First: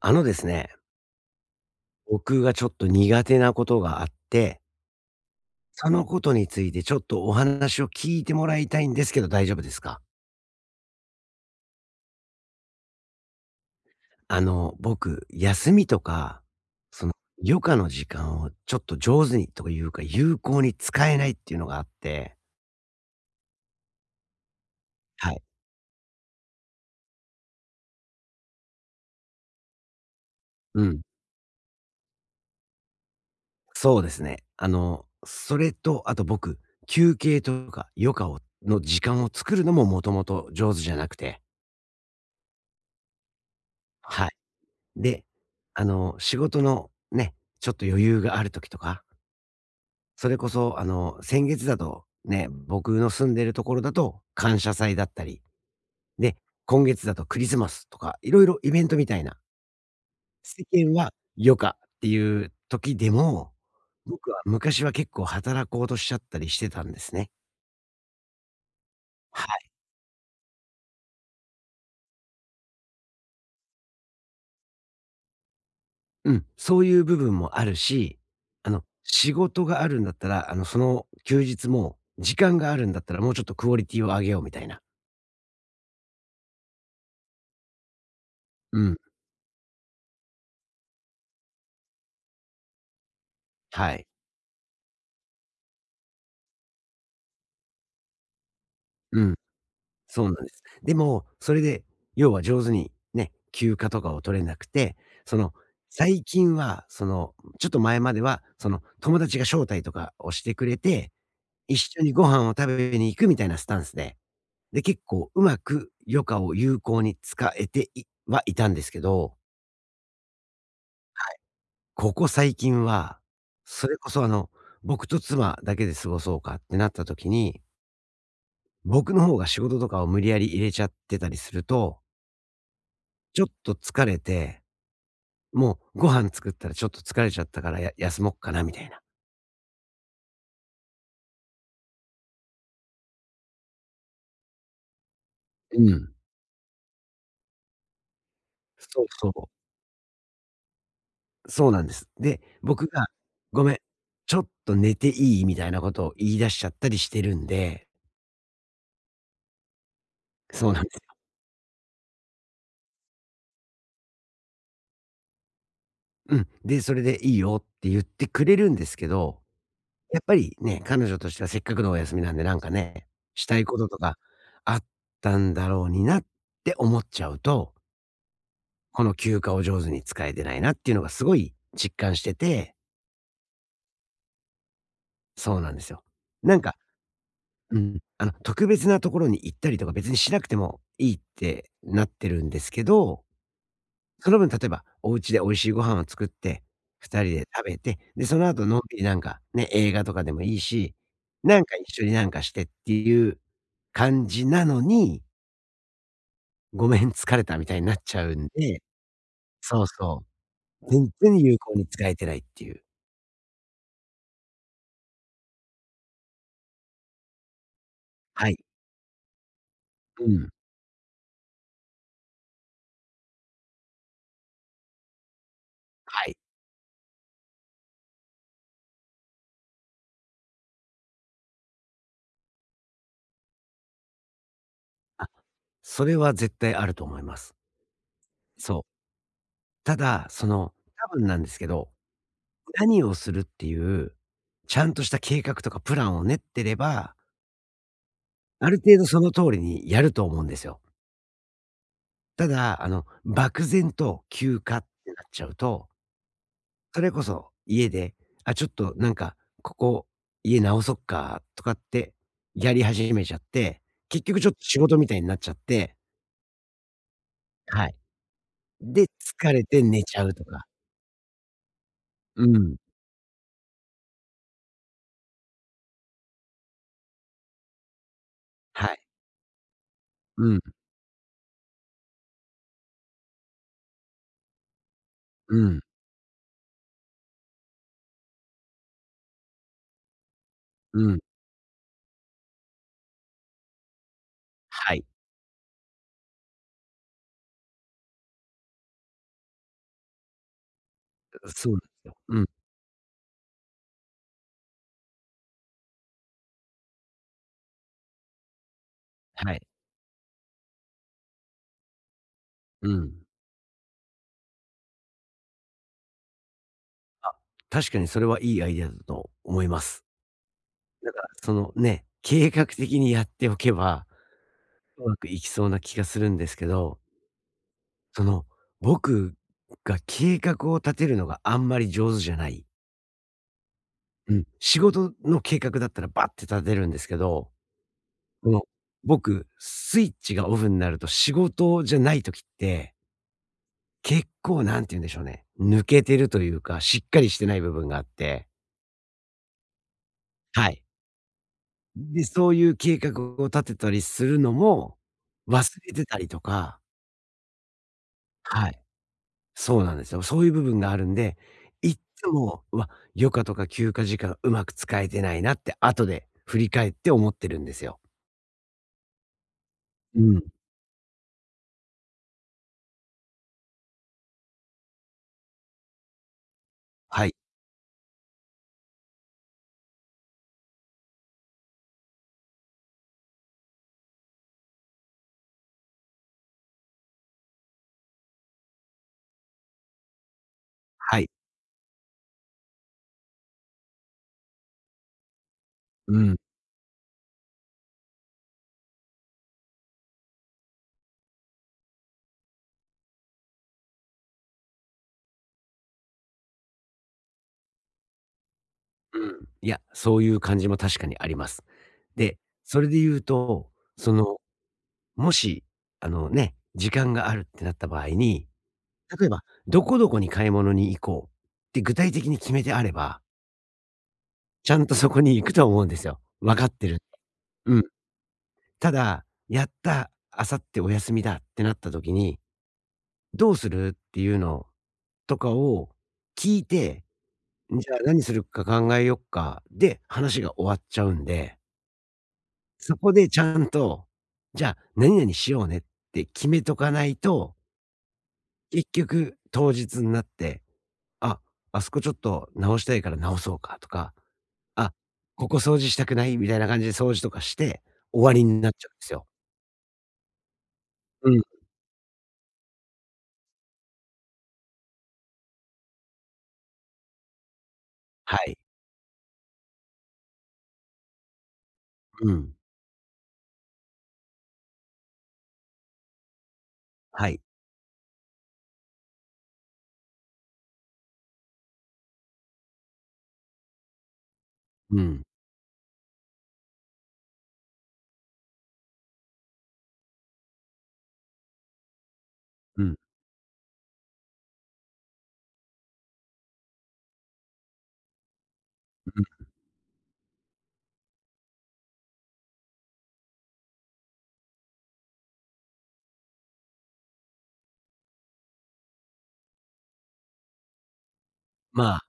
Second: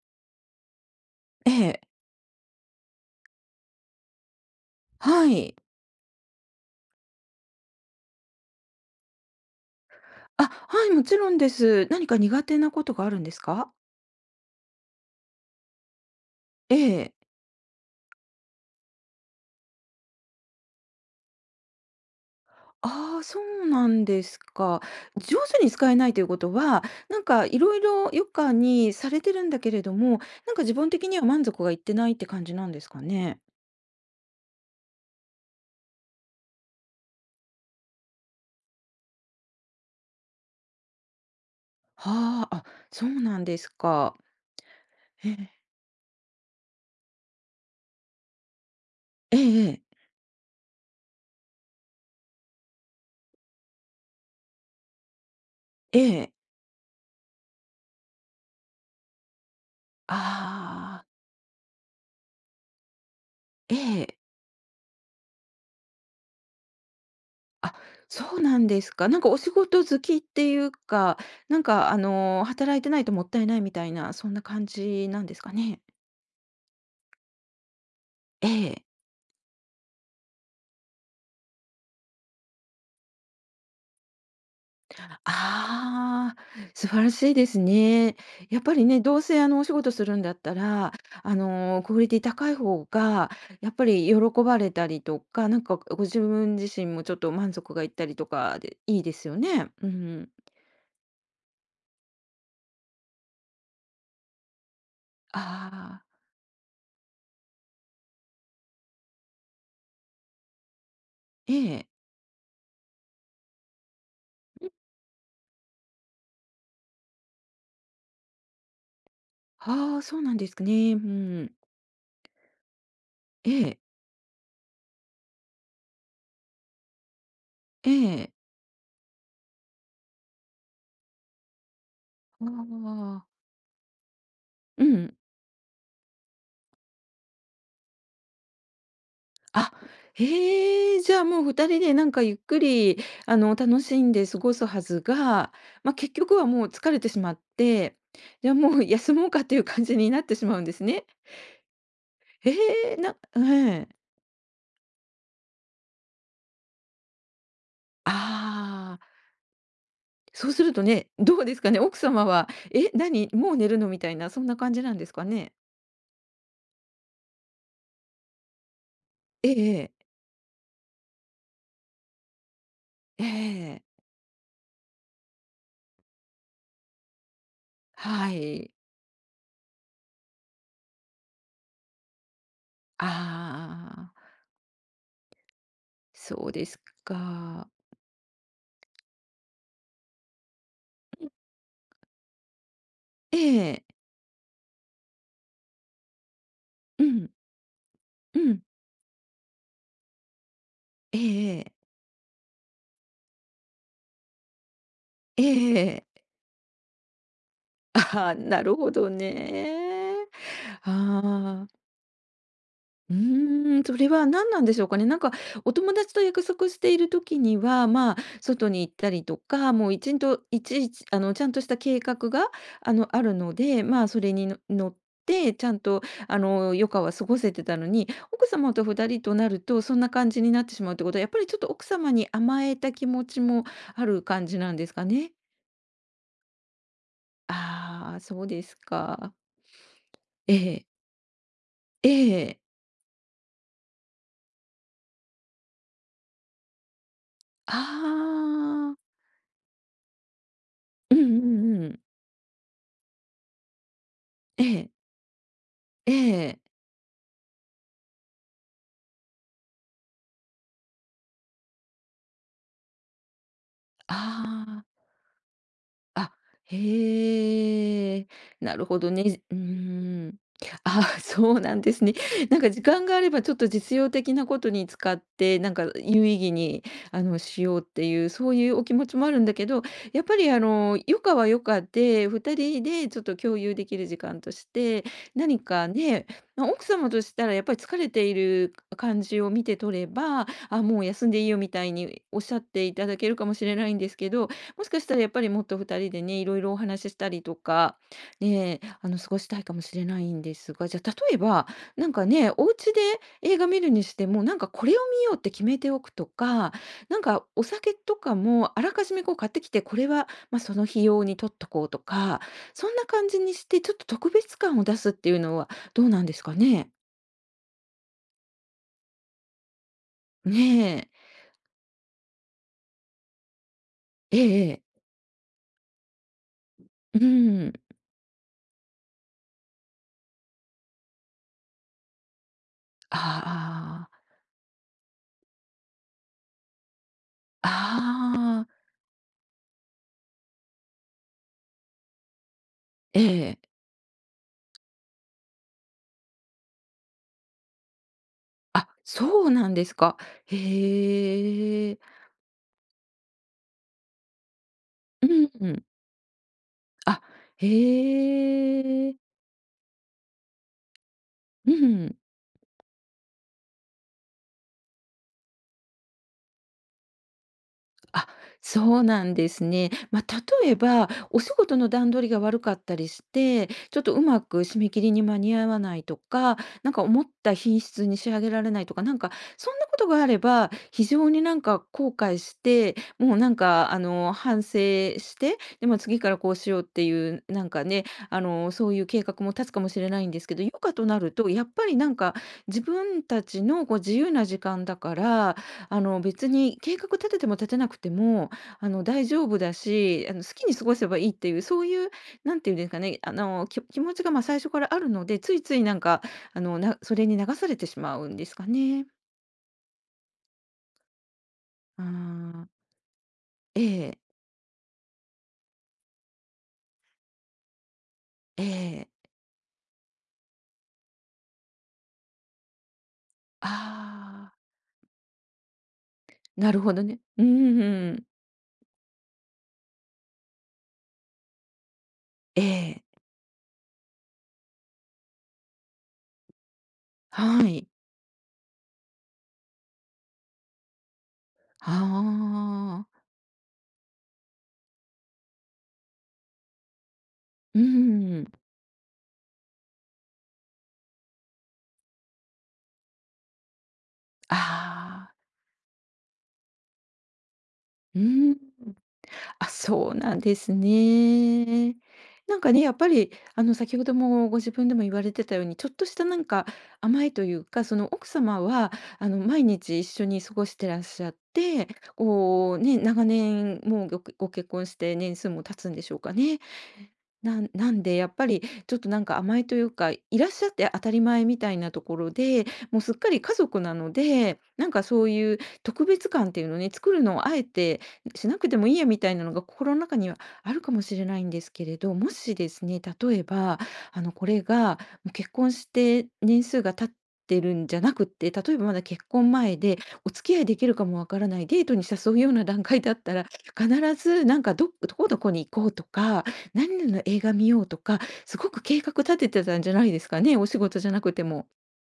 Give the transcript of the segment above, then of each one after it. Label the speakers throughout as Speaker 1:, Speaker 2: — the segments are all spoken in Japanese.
Speaker 1: ですね、
Speaker 2: ええ、
Speaker 1: 僕がちょっと苦手なことがあって、
Speaker 2: はい。
Speaker 1: そのことについてちょっとお話を聞いてもらいたいんですけど大丈夫ですか？
Speaker 2: あ、はい、もちろんです。何か苦手なことがあるんですか？
Speaker 1: 僕、休みとか、
Speaker 2: え
Speaker 1: その
Speaker 2: え。
Speaker 1: 余暇の時間をちょっと上手にというか、有効に使えないっていうのがあって。
Speaker 2: ああ、そうなんですか。
Speaker 1: は
Speaker 2: 上
Speaker 1: い。
Speaker 2: 手に使えないということは、なんか色々余暇にされてるんだけれども、なんか自
Speaker 1: う
Speaker 2: 分
Speaker 1: ん。
Speaker 2: 的には満足がいってないって感じなんですかね？
Speaker 1: そうですね。それと、あと僕、休憩とか余暇をの時間を作るのももともと上手じゃなくて。
Speaker 2: はあ、あ、そうなんですか。
Speaker 1: はい。で、
Speaker 2: ええ。
Speaker 1: 仕事のね、ちょっと余裕がある時とか、
Speaker 2: ええええ。
Speaker 1: それこそ、先月だとね、僕の住んでるところだと感謝祭だったり、
Speaker 2: ええ。
Speaker 1: で、今月だとクリスマスとか、いろいろイベントみたいな、世間
Speaker 2: ああ、
Speaker 1: は余暇っていう時でも、
Speaker 2: ええ。
Speaker 1: 僕は昔は結構働こうとしちゃったりしてたんですね。
Speaker 2: あ、そうなんですか。なんかお
Speaker 1: は
Speaker 2: 仕
Speaker 1: い。
Speaker 2: 事好きっていうか、なんか働いてないともったいないみたいな、そんな感じなんですかね？
Speaker 1: うん、そういう部分もあるし、
Speaker 2: ええ。
Speaker 1: 仕事があるんだったら、その休日も時間があるんだったら、もうちょっとクオリティを上げようみたいな。
Speaker 2: ああ、素晴らしいですね。やっぱ
Speaker 1: う
Speaker 2: り
Speaker 1: ん。
Speaker 2: ね、どうせお仕事するんだったら、クオリティ高い方が、やっぱ
Speaker 1: はい。
Speaker 2: り喜ばれたりとか、なんかご自分自身もちょっと満足がいったりとかで、いいで
Speaker 1: う
Speaker 2: す
Speaker 1: ん。
Speaker 2: よね。う
Speaker 1: そう
Speaker 2: ん。
Speaker 1: なんです。でも、それで、要は上手にね、休暇とかを取れなくて、その、
Speaker 2: ああ、
Speaker 1: 最近は、ちょっと前までは、友達が招待とかをしてくれて、
Speaker 2: え
Speaker 1: 一
Speaker 2: え。
Speaker 1: 緒にご飯を食べに行くみたいなスタンスで、で、結構うまく余暇を有効に使えていはいたんですけど、
Speaker 2: ああ、そうなんですかね。うん。
Speaker 1: ここ最近は、
Speaker 2: ええ、
Speaker 1: それこそ僕と妻だけで過ごそうかってなった時に、
Speaker 2: ええ。
Speaker 1: 僕の方が仕事とかを無理やり入れちゃってたりすると
Speaker 2: ああ。
Speaker 1: ちょっと疲れて、
Speaker 2: うん。
Speaker 1: もうご飯作ったらちょっと疲れちゃったから、や休もっかなみたいな。
Speaker 2: あ、へえ、じゃあもう2人でなんかゆっくり、楽しんで過ごすはずが、
Speaker 1: う
Speaker 2: ま、
Speaker 1: ん。
Speaker 2: 結局はもう疲れてしまって、じゃあもう
Speaker 1: そう
Speaker 2: 休も
Speaker 1: そ
Speaker 2: う
Speaker 1: う。
Speaker 2: かっていう感じになってしまうんですね。
Speaker 1: そうなんです。で、
Speaker 2: へ
Speaker 1: 僕
Speaker 2: え、
Speaker 1: が
Speaker 2: な
Speaker 1: 「ごめん、
Speaker 2: はい。
Speaker 1: ちょっと寝ていい？」みたいなことを言い出しちゃったりしてるんで、
Speaker 2: ああ、そうす
Speaker 1: そう
Speaker 2: る
Speaker 1: な
Speaker 2: と
Speaker 1: んです
Speaker 2: ね、
Speaker 1: よ。
Speaker 2: どうですかね、奥様は「え、何、もう寝るの？」みたいな、そんな感じなんですかね？
Speaker 1: うん。で、それで「いいよ」って言ってくれるんですけど、
Speaker 2: ええええ。
Speaker 1: やっぱりね、彼女としてはせっかくのお休みなんで、なんかね、
Speaker 2: え
Speaker 1: したいこ
Speaker 2: え。
Speaker 1: ととかあったんだろうになって思っちゃうと、
Speaker 2: はい。
Speaker 1: この休暇を上手に使えてないなっていうのがすごい実感してて、
Speaker 2: ああああああ。
Speaker 1: そうなんですよ。
Speaker 2: そう
Speaker 1: なん
Speaker 2: で
Speaker 1: か、
Speaker 2: すか。
Speaker 1: うん、特別なところに行ったりとか別にしなくてもいいっ
Speaker 2: うん。
Speaker 1: てなってるんですけど、
Speaker 2: ええ。
Speaker 1: その分例えばお家で美味しいご飯を作って、
Speaker 2: う
Speaker 1: 二
Speaker 2: ん、
Speaker 1: 人で食べて、で、そ
Speaker 2: う
Speaker 1: の
Speaker 2: ん。
Speaker 1: 後のんびりなんかね、映画とかでもいいし、
Speaker 2: えええ
Speaker 1: なん
Speaker 2: え。
Speaker 1: か一緒になんかしてっていう感じなのに、
Speaker 2: ええ
Speaker 1: ごめん疲れたみたいになっちゃ
Speaker 2: あ
Speaker 1: う
Speaker 2: あ、
Speaker 1: ん
Speaker 2: なる
Speaker 1: で、
Speaker 2: ほど
Speaker 1: そう
Speaker 2: ね。
Speaker 1: そう、全然有
Speaker 2: ああ、
Speaker 1: 効に使えてないっていう。
Speaker 2: うーん、それは何なんでしょうかね。なんかお友達と約束している時には、まあ、
Speaker 1: はい。
Speaker 2: 外に行ったりとか、もう
Speaker 1: うん。
Speaker 2: いちいち、ちゃんとした計画が、あるので、まあ、それにの乗って、ちゃんと、
Speaker 1: はい。
Speaker 2: 余暇は過ごせてたのに、奥様とふた人となると、そんな感じになってしまうってことは、やっぱりちょっと奥様に甘えた気持ちもある感じなんですか
Speaker 1: あ、
Speaker 2: ね？
Speaker 1: それは絶対あると思います。
Speaker 2: ああ、そうです
Speaker 1: そう。
Speaker 2: か。
Speaker 1: ただ、
Speaker 2: ええ、
Speaker 1: 多分なんですけど、
Speaker 2: ええ。
Speaker 1: 何をするっていう、ちゃんとした計画とかプランを練ってれば、ある
Speaker 2: あ
Speaker 1: 程度
Speaker 2: あ。
Speaker 1: その通りにやると思うんですよ。
Speaker 2: うんうんうん。
Speaker 1: ただ、漠然と休
Speaker 2: え
Speaker 1: 暇っ
Speaker 2: え、
Speaker 1: てなっちゃうと、
Speaker 2: ええ。
Speaker 1: それこそ家で、あ、ちょっとなんか、ここ家直そっかとかってやり始めちゃって、結局ちょっと仕
Speaker 2: ああ。
Speaker 1: 事みたいになっちゃって、
Speaker 2: あ、
Speaker 1: はい。
Speaker 2: へえ、なるほ
Speaker 1: で、
Speaker 2: どね。
Speaker 1: 疲
Speaker 2: うー
Speaker 1: れて寝ちゃう
Speaker 2: ん。
Speaker 1: とか。
Speaker 2: あ、そうなんですね。
Speaker 1: う
Speaker 2: なんか
Speaker 1: ん。
Speaker 2: 時間があればちょっと実用的なことに使って、なんか有意義に、しようっていう、そういうお気
Speaker 1: はい。
Speaker 2: 持ちもあるんだけど、やっぱ
Speaker 1: う
Speaker 2: り
Speaker 1: ん、
Speaker 2: 余暇は余暇で、2人でちょっと共有できる時間として、
Speaker 1: う
Speaker 2: 何
Speaker 1: ん、
Speaker 2: かね、ま、奥様としたらやっぱり疲れている感じを見て取れば、あ、もう
Speaker 1: うん。
Speaker 2: 休んでいいよみたいにおっしゃっていただけるかもしれないんですけど、もし
Speaker 1: は
Speaker 2: か
Speaker 1: い。
Speaker 2: したらやっぱりもっと2人でね、いろいろお話ししたりとか、ね、過ごしたいかもしれないんですが、じゃあ例えば、
Speaker 1: そうなんです
Speaker 2: なん
Speaker 1: よ。
Speaker 2: か
Speaker 1: うん。
Speaker 2: ね、お家で映画見るにしても、なんかこれを見ようって決めておくとか、なんかお酒とかもあらかじめこう買
Speaker 1: は
Speaker 2: って
Speaker 1: い。
Speaker 2: きて、これはまあその日用に取っとこうとか、
Speaker 1: う
Speaker 2: そんな
Speaker 1: ん。
Speaker 2: 感じにして、ちょっと特別感を出すっていうのはどうなんですかね。
Speaker 1: あ、確かにそれはいいアイデアだと思います。
Speaker 2: ねえ、
Speaker 1: だからね、計画的にやっておけば、
Speaker 2: ええ、ええ
Speaker 1: うまくいきそうな気がするんですけど、
Speaker 2: うん、
Speaker 1: その、僕が計画を立てるのがあんまり上手じゃない。
Speaker 2: ああ、
Speaker 1: うん。仕事の計画だったらバッて立てるんですけど、この、
Speaker 2: ああ、
Speaker 1: 僕、スイッチがオフになると仕事じゃない時って、
Speaker 2: ええ。
Speaker 1: 結構なんて言うんでしょうね、抜けてるというか、しっかりしてない部分があって、
Speaker 2: あ、そうなんですか。
Speaker 1: はい。
Speaker 2: へえ。
Speaker 1: で、そういう計画を立てたりするのも、
Speaker 2: うん
Speaker 1: 忘
Speaker 2: うん。
Speaker 1: れてたりとか、
Speaker 2: あ、へ
Speaker 1: はい、
Speaker 2: え。
Speaker 1: そうなんですよ。そういう部分があるんで、
Speaker 2: う
Speaker 1: いっ
Speaker 2: ん
Speaker 1: つも、うわ、余暇とか休暇時間うまく使えてないなって後で振り返って思ってるんですよ。
Speaker 2: あ、そうなんですね。
Speaker 1: う
Speaker 2: まあ、
Speaker 1: ん。
Speaker 2: 例えば、お仕事の段取りが悪かったりして、ちょっとうまく締め切りに間に合わないとか、なんか思っ
Speaker 1: はい、
Speaker 2: た品質に仕上げられないとか、なんかそんなことがあれば、非常になんか後悔して、もうなんか反省して、で、ま、次からこうしようっていう、なんかね、そういう計画も立つかもしれないんですけど、余暇と
Speaker 1: は
Speaker 2: な
Speaker 1: い。
Speaker 2: ると、やっぱりなんか自分たちのこう自由な時間だから、
Speaker 1: うん、うん。
Speaker 2: 別に計画立てても立てなくても、大丈夫だし、好きに過ごせばいいっていう、そういう、なんていうんですかね、気持ちが、ま、最初からあるので、ついついなんか、それに流されてしまうんですかね。
Speaker 1: いや、そういう感じも確かにあります。
Speaker 2: うー
Speaker 1: で、
Speaker 2: ん。
Speaker 1: それで言うと、
Speaker 2: え
Speaker 1: そ
Speaker 2: え、
Speaker 1: の、もし、あのね、時間があるってなった場合に、
Speaker 2: え
Speaker 1: 例え
Speaker 2: え。
Speaker 1: ば、どこどこに買い物に行こうって具体的に決めてあれば、
Speaker 2: ああ、
Speaker 1: ちゃんとそこに行くと思うんですよ。分かっ
Speaker 2: なる
Speaker 1: て
Speaker 2: ほ
Speaker 1: る。
Speaker 2: どね。う
Speaker 1: うん。
Speaker 2: ん、
Speaker 1: ただ、やった、あさってお休みだってなった時に、
Speaker 2: ええ、
Speaker 1: どうするっていうのとかを聞いて、
Speaker 2: は
Speaker 1: じ
Speaker 2: い。
Speaker 1: ゃあ何するか考えよっか、で、話が終わっちゃうんで、そ
Speaker 2: あ
Speaker 1: こ
Speaker 2: あ、
Speaker 1: でちゃんと、じゃあ何々しようねって決めとかないと、
Speaker 2: うん。
Speaker 1: 結局当日になって、あ、あそこちょっと直したいから直そうかとか、あ、
Speaker 2: ああ、
Speaker 1: ここ掃除したくないみたいな感じで掃除とかして、
Speaker 2: う
Speaker 1: 終わり
Speaker 2: ん。
Speaker 1: になっちゃうんですよ。
Speaker 2: あ、そうなんです
Speaker 1: うん。
Speaker 2: ね。なんかね、やっぱり、先ほどもご自分でも言われてたように、ちょっとしたなんか甘えというか、その奥
Speaker 1: はい。
Speaker 2: 様は、毎日一緒に過ごしてらっしゃって、
Speaker 1: うん。
Speaker 2: こうね、長年もうご結婚して年数も経つんでしょうかね。
Speaker 1: はい。
Speaker 2: なんで、やっぱりちょっとなんか甘えというか、いらっしゃって当たり前みたいなところで、もうすっかり家族なので、なん
Speaker 1: う
Speaker 2: か
Speaker 1: ん。
Speaker 2: そういう特別感っていうのね、作るのをあえてしなくてもいいやみたいなのが心の中にはあるかもしれないんですけれど、もしで
Speaker 1: う
Speaker 2: す
Speaker 1: ん。
Speaker 2: ね、例えば、これがもう結婚して年数が経ってるんじゃなくって、例えばまだ
Speaker 1: う
Speaker 2: 結
Speaker 1: ん。
Speaker 2: 婚前でお付き合いできるかもわからないデートに誘うような段階だったら、必ずなんかどこどこに行こうとか、何々の映画見ようとか、すごく計画立ててたんじゃないですかね、お仕事じゃなくても。
Speaker 1: まあ、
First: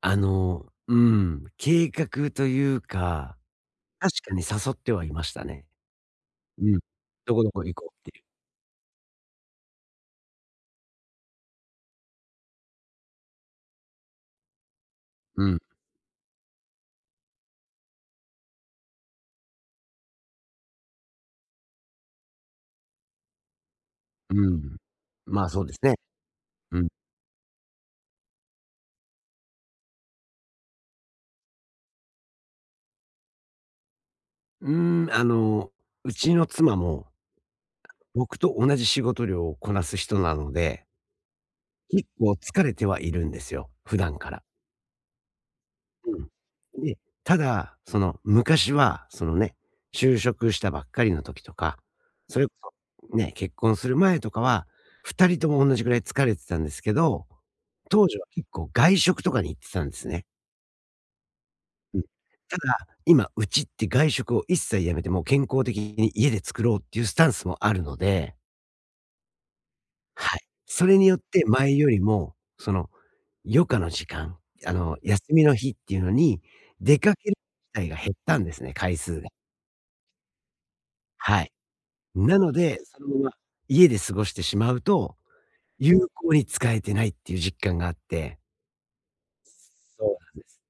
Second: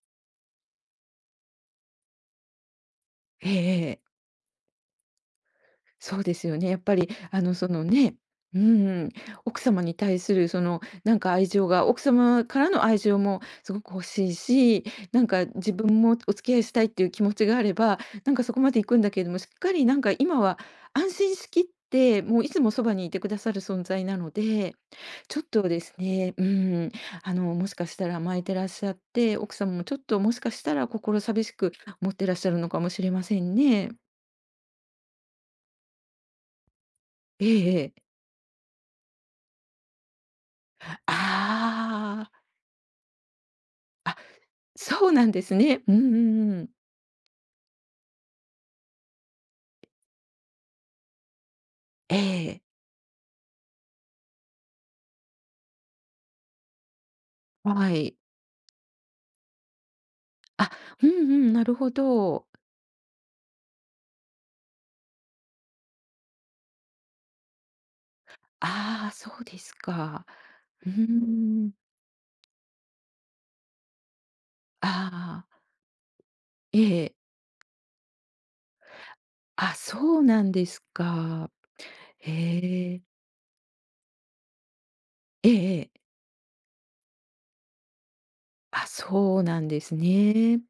Speaker 1: うん、計画というか、
Speaker 2: ええええ。
Speaker 1: 確かに誘ってはいましたね。
Speaker 2: そうですよね。
Speaker 1: う
Speaker 2: や
Speaker 1: ん。
Speaker 2: っぱり
Speaker 1: どこどこ
Speaker 2: そ
Speaker 1: 行
Speaker 2: の
Speaker 1: こうっ
Speaker 2: ね、
Speaker 1: ていう。
Speaker 2: うん、奥様に対するその、なんか愛情が奥様からの愛情もすごく欲しいし、なん
Speaker 1: う
Speaker 2: か
Speaker 1: ん。
Speaker 2: 自分もお付き合いしたいっていう気持ちがあれば、なんかそこまで行くんだけれども、しっかりなんか今は安心しきって、もういつもそばにいてくださる存在なの
Speaker 1: う
Speaker 2: で
Speaker 1: ん。
Speaker 2: ちょっ
Speaker 1: まあ、
Speaker 2: と
Speaker 1: そうです
Speaker 2: です
Speaker 1: ね。
Speaker 2: ね、う
Speaker 1: うん。
Speaker 2: ん、もしかしたら甘えてらっしゃって、奥様もちょっともしかしたら心寂しく思ってらっしゃるのかもしれませんね。
Speaker 1: うーん、うちの妻も、
Speaker 2: ええええ。
Speaker 1: 僕と同じ仕事量をこなす人なので、結
Speaker 2: ああ、
Speaker 1: 構疲れてはいるんですよ、普
Speaker 2: あ、
Speaker 1: 段から。
Speaker 2: そうなんですね。うんうんうん。
Speaker 1: うん。で、ただ、昔は、そのね、就職したばっかりの時とか、
Speaker 2: え
Speaker 1: それ
Speaker 2: え、
Speaker 1: こそ、ね、結婚する前とかは、2人とも同じぐらい疲れてたんですけど、
Speaker 2: は
Speaker 1: 当
Speaker 2: い。
Speaker 1: 時は結構外食とかに行ってたんですね。
Speaker 2: あ、うんうん、なるほ
Speaker 1: うん。
Speaker 2: ど。
Speaker 1: ただ、今、うちって外食を一切やめて、もう健康的に家で作ろうっていうスタンスもあるので、
Speaker 2: ああ、そうですか。
Speaker 1: はい。そ
Speaker 2: う
Speaker 1: れによって
Speaker 2: ーん。
Speaker 1: 前よりも、余暇の時間、休み
Speaker 2: あ
Speaker 1: の
Speaker 2: あ、
Speaker 1: 日っていうのに、
Speaker 2: え
Speaker 1: 出か
Speaker 2: え。
Speaker 1: ける機会が減ったんですね、回数が。
Speaker 2: あ、そうなんです
Speaker 1: は
Speaker 2: か。
Speaker 1: い。なので、
Speaker 2: へ
Speaker 1: そ
Speaker 2: え。
Speaker 1: のまま家で過ごしてしまうと、
Speaker 2: えええ
Speaker 1: 有
Speaker 2: え。
Speaker 1: 効に使えてないっていう実感があって。
Speaker 2: あ、そうなんです
Speaker 1: そうなんです。
Speaker 2: ね。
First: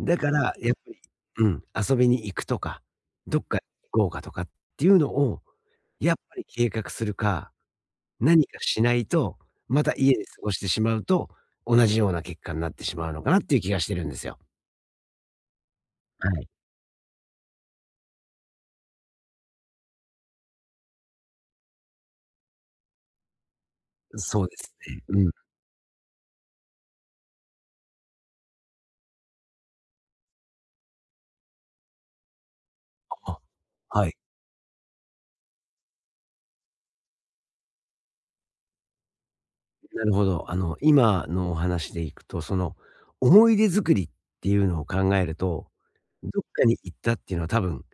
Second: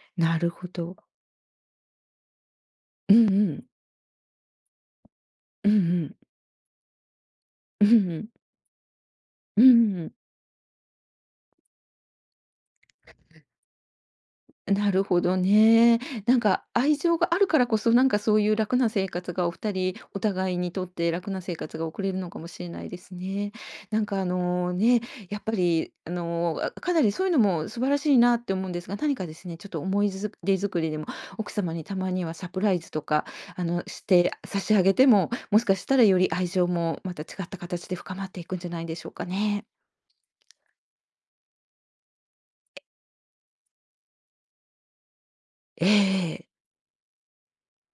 Speaker 1: だか
Speaker 2: なる
Speaker 1: ら、
Speaker 2: ほ
Speaker 1: やっぱり
Speaker 2: ど。
Speaker 1: うん、遊びに行くとか、
Speaker 2: うん
Speaker 1: どっ
Speaker 2: う
Speaker 1: か
Speaker 2: ん。
Speaker 1: 行こうかとかっていうのを、
Speaker 2: うんう
Speaker 1: や
Speaker 2: ん。
Speaker 1: っぱり計画するか
Speaker 2: うんうん。
Speaker 1: 何かしないと、
Speaker 2: う
Speaker 1: また家
Speaker 2: ん
Speaker 1: で過ごしてしまうと、同じような結果になってしまうのかなっていう気がしてるんですよ。
Speaker 2: なるほどね。
Speaker 1: は
Speaker 2: なん
Speaker 1: い。
Speaker 2: か愛情があるからこそ、なんかそういう楽な生活がお二人お互いにとって楽な生活が送れるのかもしれないですね。なんか
Speaker 1: そうですね。うん。
Speaker 2: やっぱりかなりそういうのも素晴らしいなって思うんですが、何かですね、ちょっと思いづ出作りでも、奥様にたまにはサプライズとか、
Speaker 1: あ、
Speaker 2: し
Speaker 1: はい。
Speaker 2: て差し上げても、もしかしたらより愛情もまた違った形で深まっていくんじゃないでしょうかね。
Speaker 1: なるほど。今のお話でいくと、思い出作りっていうのを考えると、
Speaker 2: え
Speaker 1: どっ
Speaker 2: え。
Speaker 1: かに行ったっていうのは多分、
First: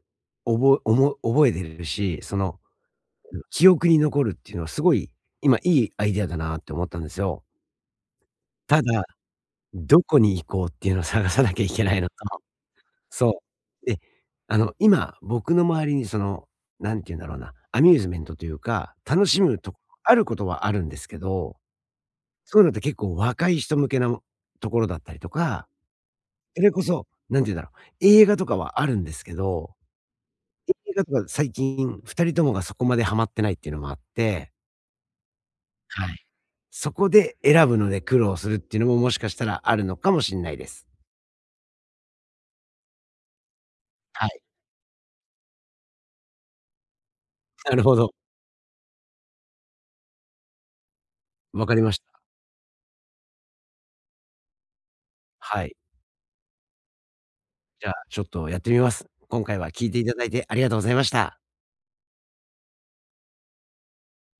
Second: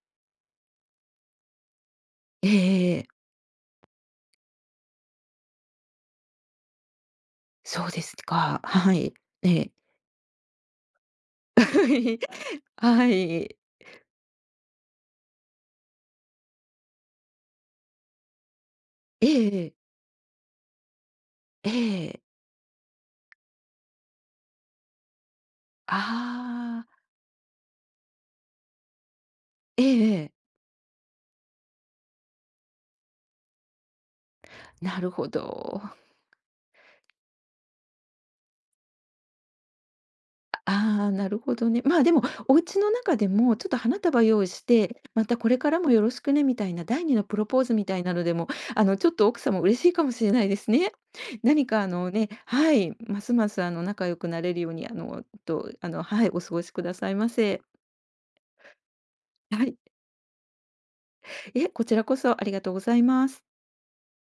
Speaker 1: おぼおも覚えてるし、
Speaker 2: ええ
Speaker 1: 記憶に残るっていうのはすごい、今いいアイデアだなって思ったんですよ。
Speaker 2: そうですか。
Speaker 1: た
Speaker 2: は
Speaker 1: だ、
Speaker 2: い。ええ。
Speaker 1: どこに行こうっていうのを探さなきゃいけないのと、
Speaker 2: は
Speaker 1: そ
Speaker 2: い。
Speaker 1: う。で、今、僕の周りに何て言うんだろうな、アミューズメントというか、楽
Speaker 2: え
Speaker 1: し
Speaker 2: え
Speaker 1: む
Speaker 2: え
Speaker 1: と
Speaker 2: え。
Speaker 1: こあることはあるんですけど、そういうのって結構若い人向けところだったりとか、それこ
Speaker 2: ああ。
Speaker 1: そ、何て言うんだろう、映画とかはあるんですけど、
Speaker 2: ええ
Speaker 1: 映画とか最近2人ともがそこまでハマってないっていうのもあって、
Speaker 2: なるほど。
Speaker 1: はい。そこで選ぶので苦労するっていうのももしかしたらあるのかもしれないです。
Speaker 2: ああ、なるほどね。まあ、でも、お家の中でもちょっと花束
Speaker 1: はい。
Speaker 2: 用意して、またこれからもよろしくねみたいな、第2のプロポーズ
Speaker 1: なる
Speaker 2: み
Speaker 1: ほ
Speaker 2: たい
Speaker 1: ど。
Speaker 2: なのでも、ちょっと奥様嬉しいかもしれないですね。
Speaker 1: わ
Speaker 2: 何
Speaker 1: かり
Speaker 2: か
Speaker 1: ました。
Speaker 2: はい、ますます仲良くなれるように、あの、
Speaker 1: は
Speaker 2: と、
Speaker 1: い。
Speaker 2: あの、はい、お過ごしくださいませ。
Speaker 1: じゃあ、ちょっとやってみます。今回は聞い
Speaker 2: は
Speaker 1: ていただいてありがとうございました。
Speaker 2: いえ、こちらこそありがとうございます。